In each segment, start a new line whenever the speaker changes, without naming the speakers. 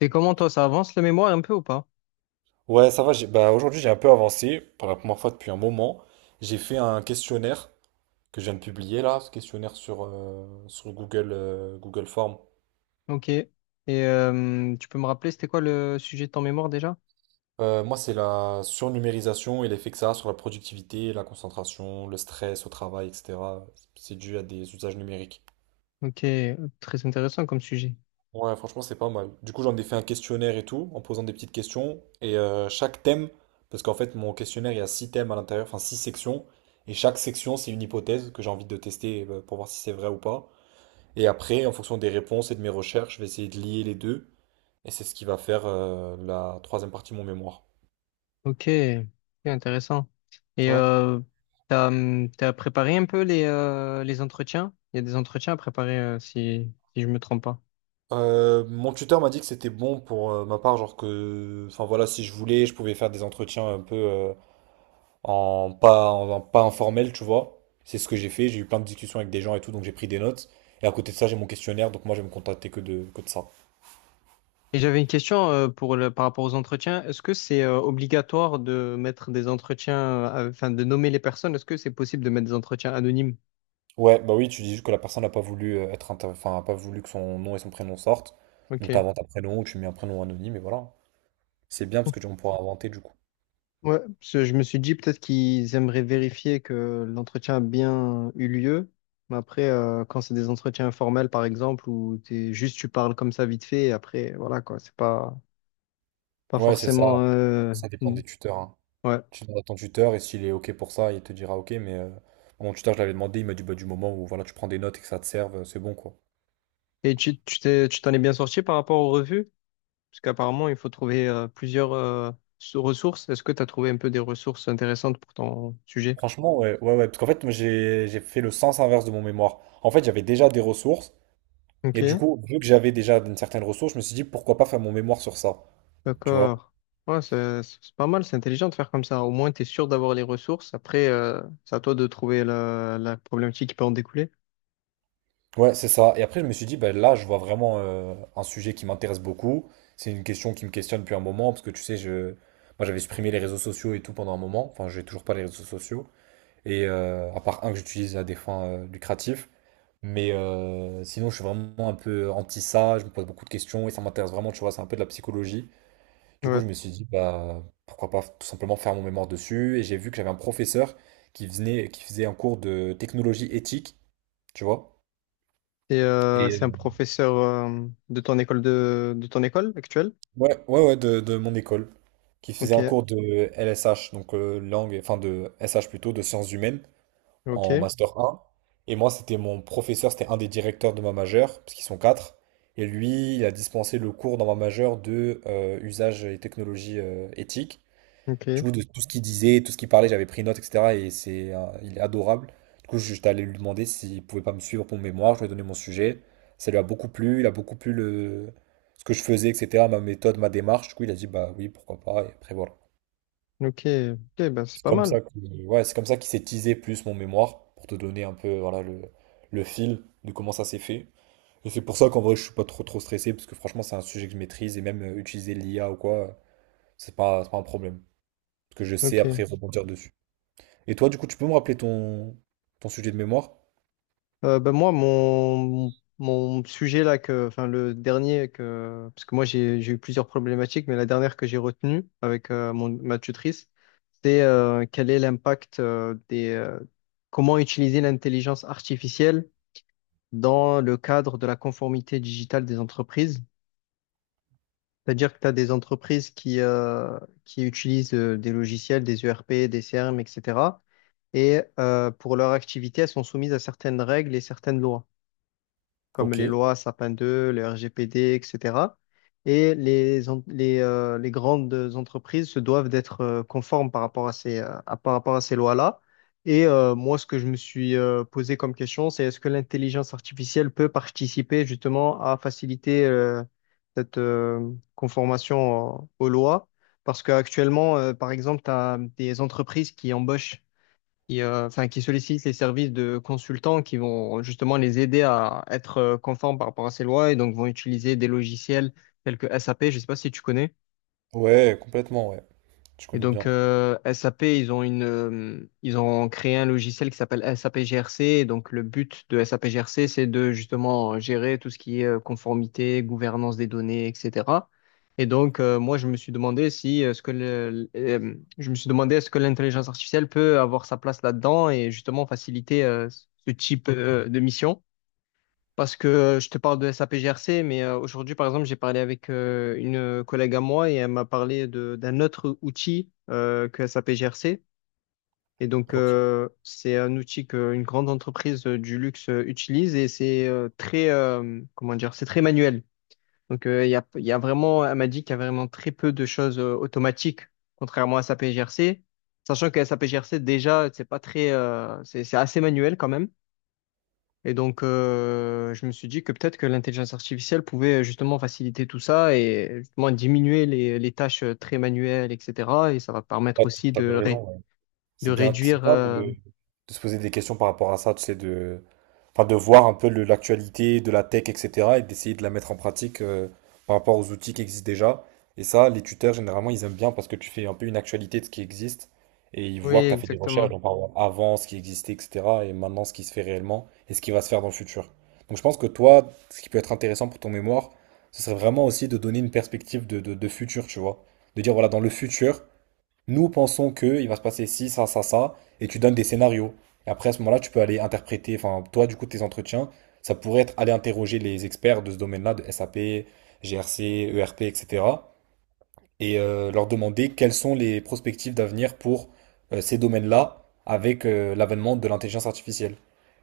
Et comment toi, ça avance le mémoire un peu ou pas?
Ouais, ça va. Bah, aujourd'hui, j'ai un peu avancé pour la première fois depuis un moment. J'ai fait un questionnaire que je viens de publier là, ce questionnaire sur Google Form.
Ok. Et tu peux me rappeler, c'était quoi le sujet de ton mémoire déjà?
Moi, c'est la surnumérisation et l'effet que ça a sur la productivité, la concentration, le stress au travail, etc. C'est dû à des usages numériques.
Ok, très intéressant comme sujet.
Ouais, franchement, c'est pas mal. Du coup, j'en ai fait un questionnaire et tout, en posant des petites questions. Et chaque thème, parce qu'en fait, mon questionnaire, il y a six thèmes à l'intérieur, enfin six sections. Et chaque section, c'est une hypothèse que j'ai envie de tester pour voir si c'est vrai ou pas. Et après, en fonction des réponses et de mes recherches, je vais essayer de lier les deux. Et c'est ce qui va faire la troisième partie de mon mémoire.
Ok, ok, intéressant. Et
Ouais.
t'as préparé un peu les entretiens? Il y a des entretiens à préparer si je me trompe pas.
Mon tuteur m'a dit que c'était bon pour ma part, genre que, enfin voilà, si je voulais, je pouvais faire des entretiens un peu en pas informel, tu vois. C'est ce que j'ai fait, j'ai eu plein de discussions avec des gens et tout, donc j'ai pris des notes. Et à côté de ça, j'ai mon questionnaire, donc moi je vais me contacter que de ça.
Et j'avais une question pour par rapport aux entretiens. Est-ce que c'est obligatoire de mettre des entretiens, enfin de nommer les personnes? Est-ce que c'est possible de mettre des entretiens anonymes?
Ouais, bah oui, tu dis juste que la personne n'a pas voulu enfin, a pas voulu que son nom et son prénom sortent. Donc
Ok.
t'inventes un prénom ou tu mets un prénom anonyme et voilà. C'est bien parce que on pourra inventer du coup.
Ouais, parce que je me suis dit peut-être qu'ils aimeraient vérifier que l'entretien a bien eu lieu. Mais après, quand c'est des entretiens informels, par exemple, où t'es juste tu parles comme ça vite fait, et après, voilà quoi, c'est pas
Ouais, c'est ça.
forcément.
Ça dépend
Mm,
des tuteurs, hein.
ouais.
Tu demandes à ton tuteur et s'il est OK pour ça, il te dira OK, mais mon tuteur, je l'avais demandé, il m'a dit bah, du moment où voilà, tu prends des notes et que ça te serve, c'est bon quoi.
Et tu tu t'en es bien sorti par rapport aux revues? Parce qu'apparemment, il faut trouver plusieurs ressources. Est-ce que tu as trouvé un peu des ressources intéressantes pour ton sujet?
Franchement, ouais, ouais, ouais. Parce qu'en fait, moi, j'ai fait le sens inverse de mon mémoire. En fait, j'avais déjà des ressources.
Ok.
Et du coup, vu que j'avais déjà une certaine ressource, je me suis dit, pourquoi pas faire mon mémoire sur ça? Tu vois?
D'accord. Ouais, c'est pas mal, c'est intelligent de faire comme ça. Au moins, tu es sûr d'avoir les ressources. Après, c'est à toi de trouver la problématique qui peut en découler.
Ouais, c'est ça. Et après, je me suis dit, bah, là, je vois vraiment un sujet qui m'intéresse beaucoup. C'est une question qui me questionne depuis un moment. Parce que tu sais, moi, j'avais supprimé les réseaux sociaux et tout pendant un moment. Enfin, j'ai toujours pas les réseaux sociaux. Et à part un que j'utilise à des fins lucratives. Mais sinon, je suis vraiment un peu anti ça. Je me pose beaucoup de questions et ça m'intéresse vraiment. Tu vois, c'est un peu de la psychologie. Du coup,
Ouais.
je me suis dit, bah, pourquoi pas tout simplement faire mon mémoire dessus. Et j'ai vu que j'avais un professeur qui venait, qui faisait un cours de technologie éthique, tu vois.
Et
Et
c'est
euh,
un professeur de ton école de ton école actuelle?
ouais, ouais, ouais, de mon école, qui faisait
Ok,
un cours de LSH, donc langue, enfin de SH plutôt, de sciences humaines, en
ok,
master 1. Et moi, c'était mon professeur, c'était un des directeurs de ma majeure, parce qu'ils sont quatre. Et lui, il a dispensé le cours dans ma majeure de usage et technologie éthiques.
ok,
Du coup, de tout ce qu'il disait, tout ce qu'il parlait, j'avais pris note, etc. Et il est adorable. Du coup, j'étais allé lui demander s'il pouvait pas me suivre pour mon mémoire. Je lui ai donné mon sujet. Ça lui a beaucoup plu. Il a beaucoup plu ce que je faisais, etc. Ma méthode, ma démarche. Du coup, il a dit, bah oui, pourquoi pas. Et après, voilà.
ok, ok, ben c'est
C'est
pas
comme
mal.
ça que, ouais, c'est comme ça qu'il s'est teasé plus mon mémoire pour te donner un peu, voilà, le fil de comment ça s'est fait. Et c'est pour ça qu'en vrai, je suis pas trop, trop stressé parce que franchement, c'est un sujet que je maîtrise et même utiliser l'IA ou quoi, c'est pas un problème. Parce que je sais après
Ok.
rebondir dessus. Et toi, du coup, tu peux me rappeler ton sujet de mémoire?
Ben moi, mon sujet là, que, enfin le dernier que, parce que moi j'ai eu plusieurs problématiques, mais la dernière que j'ai retenue avec ma tutrice, c'est quel est l'impact comment utiliser l'intelligence artificielle dans le cadre de la conformité digitale des entreprises. C'est-à-dire que tu as des entreprises qui utilisent des logiciels, des ERP, des CRM, etc. Et cetera. Et pour leur activité, elles sont soumises à certaines règles et certaines lois, comme
Ok.
les lois Sapin 2, le RGPD, etc. Et cetera. Et les grandes entreprises se doivent d'être conformes par rapport à ces lois-là. Et moi, ce que je me suis posé comme question, c'est est-ce que l'intelligence artificielle peut participer justement à faciliter cette conformation aux lois? Parce qu'actuellement, par exemple, tu as des entreprises enfin, qui sollicitent les services de consultants qui vont justement les aider à être conformes par rapport à ces lois et donc vont utiliser des logiciels tels que SAP, je ne sais pas si tu connais.
Ouais, complètement, ouais. Je
Et
connais
donc,
bien.
SAP, ils ont ils ont créé un logiciel qui s'appelle SAP GRC. Et donc, le but de SAP GRC, c'est de justement gérer tout ce qui est conformité, gouvernance des données, etc. Et donc, moi, je me suis demandé si, ce que le, je me suis demandé est-ce que l'intelligence artificielle peut avoir sa place là-dedans et justement faciliter ce type de mission. Parce que je te parle de SAPGRC, mais aujourd'hui, par exemple, j'ai parlé avec une collègue à moi et elle m'a parlé d'un autre outil que SAPGRC. Et donc,
Ok.
c'est un outil qu'une grande entreprise du luxe utilise et c'est très manuel. Donc, il y a vraiment, elle m'a dit qu'il y a vraiment très peu de choses automatiques, contrairement à SAPGRC. Sachant que SAPGRC, déjà, c'est pas très, c'est assez manuel quand même. Et donc, je me suis dit que peut-être que l'intelligence artificielle pouvait justement faciliter tout ça et justement diminuer les tâches très manuelles, etc. Et ça va
Ah,
permettre aussi
t'avais raison, ouais.
de
C'est
réduire.
bien de, de se poser des questions par rapport à ça, tu sais, de, enfin, de voir un peu l'actualité de la tech, etc., et d'essayer de la mettre en pratique par rapport aux outils qui existent déjà. Et ça, les tuteurs, généralement, ils aiment bien parce que tu fais un peu une actualité de ce qui existe, et ils
Oui,
voient que tu as fait des recherches,
exactement.
donc par exemple, avant ce qui existait, etc., et maintenant ce qui se fait réellement, et ce qui va se faire dans le futur. Donc je pense que toi, ce qui peut être intéressant pour ton mémoire, ce serait vraiment aussi de donner une perspective de futur, tu vois. De dire, voilà, dans le futur, nous pensons que il va se passer ci, ça, et tu donnes des scénarios. Et après, à ce moment-là, tu peux aller interpréter, enfin, toi, du coup, tes entretiens, ça pourrait être aller interroger les experts de ce domaine-là, de SAP, GRC, ERP, etc., et cetera, et leur demander quelles sont les perspectives d'avenir pour ces domaines-là avec l'avènement de l'intelligence artificielle.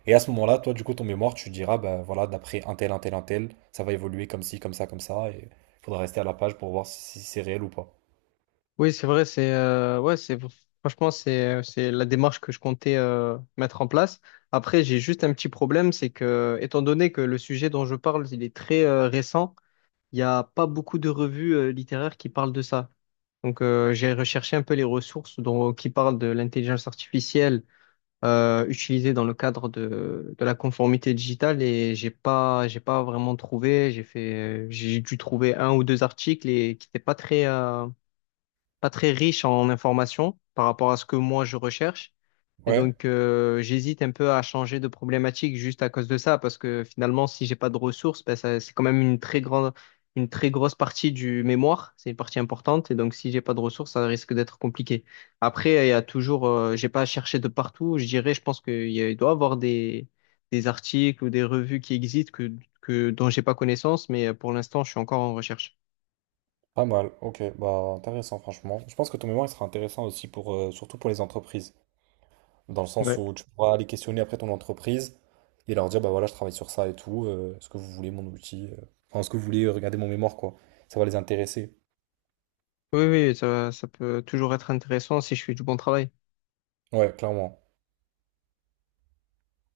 Et à ce moment-là, toi, du coup, ton mémoire, tu diras, bah voilà, d'après un tel, un tel, un tel, ça va évoluer comme ci, comme ça, et il faudra rester à la page pour voir si c'est réel ou pas.
Oui, c'est vrai. C'est ouais, c'est franchement, c'est la démarche que je comptais mettre en place. Après, j'ai juste un petit problème, c'est que étant donné que le sujet dont je parle, il est très récent, il n'y a pas beaucoup de revues littéraires qui parlent de ça. Donc, j'ai recherché un peu les ressources qui parlent de l'intelligence artificielle utilisée dans le cadre de la conformité digitale et j'ai pas vraiment trouvé. J'ai dû trouver un ou deux articles et qui n'étaient pas très, pas très riches en informations par rapport à ce que moi je recherche. Et
Ouais.
donc, j'hésite un peu à changer de problématique juste à cause de ça, parce que finalement, si j'ai pas de ressources, ben, c'est quand même une très grosse partie du mémoire. C'est une partie importante. Et donc, si j'ai pas de ressources, ça risque d'être compliqué. Après, il y a toujours, j'ai pas cherché de partout. Je dirais, je pense qu'il doit y avoir des articles ou des revues qui existent dont j'ai pas connaissance, mais pour l'instant, je suis encore en recherche.
Pas mal, ok, bah intéressant franchement. Je pense que ton mémoire il sera intéressant aussi pour surtout pour les entreprises, dans le sens
Ouais.
où tu pourras aller questionner après ton entreprise et leur dire bah voilà je travaille sur ça et tout, est-ce que vous voulez mon outil, enfin est-ce que vous voulez regarder mon mémoire quoi. Ça va les intéresser.
Oui, oui, ça peut toujours être intéressant si je fais du bon travail.
Ouais, clairement.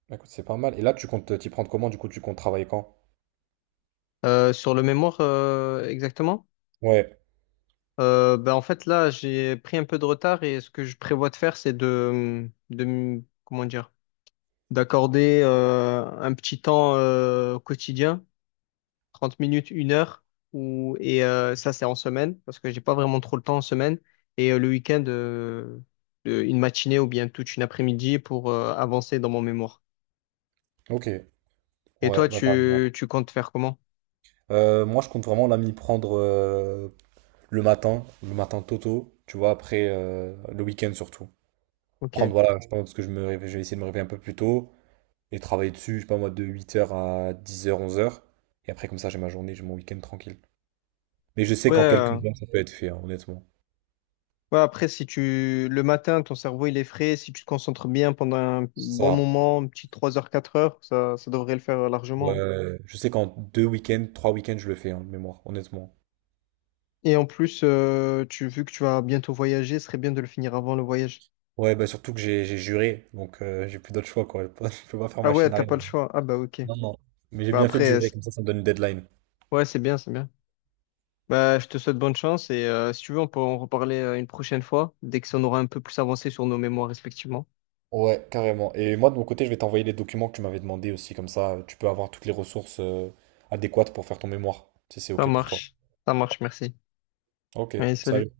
Bah, écoute, c'est pas mal. Et là tu comptes t'y prendre comment, du coup tu comptes travailler quand?
Sur le mémoire, exactement?
Ouais,
Ben, en fait, là, j'ai pris un peu de retard et ce que je prévois de faire, c'est comment dire, d'accorder un petit temps quotidien, 30 minutes, 1 heure, et ça, c'est en semaine, parce que j'ai pas vraiment trop le temps en semaine, et le week-end, une matinée ou bien toute une après-midi pour avancer dans mon mémoire.
ok.
Et toi,
Ouais, bah t'as raison.
tu comptes faire comment?
Moi je compte vraiment là m'y prendre le matin tôt tôt, tu vois, après le week-end surtout. Prendre,
Ok.
voilà, je pense que je vais essayer de me réveiller un peu plus tôt et travailler dessus, je sais pas moi, de 8 heures à 10 heures 11 heures. Et après, comme ça, j'ai ma journée, j'ai mon week-end tranquille. Mais je sais qu'en quelques
Ouais,
heures, ça peut être fait, hein, honnêtement.
ouais, après, si tu le matin, ton cerveau il est frais, si tu te concentres bien pendant un bon
Ça,
moment, un petit 3 heures, 4 heures, ça devrait le faire largement.
ouais, je sais qu'en 2 week-ends, 3 week-ends, je le fais, hein, de mémoire, honnêtement.
Et en plus, vu que tu vas bientôt voyager, ce serait bien de le finir avant le voyage.
Ouais, bah surtout que j'ai juré, donc j'ai plus d'autre choix, quoi. Je peux pas faire
Ah
machine
ouais, t'as
arrière.
pas le choix. Ah bah ok.
Non, non. Mais j'ai
Bah
bien fait de
après,
jurer, comme ça me donne une deadline.
ouais, c'est bien, c'est bien. Bah je te souhaite bonne chance et si tu veux, on peut en reparler une prochaine fois, dès que ça on aura un peu plus avancé sur nos mémoires respectivement.
Ouais, carrément. Et moi, de mon côté, je vais t'envoyer les documents que tu m'avais demandé aussi, comme ça, tu peux avoir toutes les ressources adéquates pour faire ton mémoire, si c'est
Ça
OK pour toi.
marche. Ça marche, merci.
OK,
Allez, salut.
salut.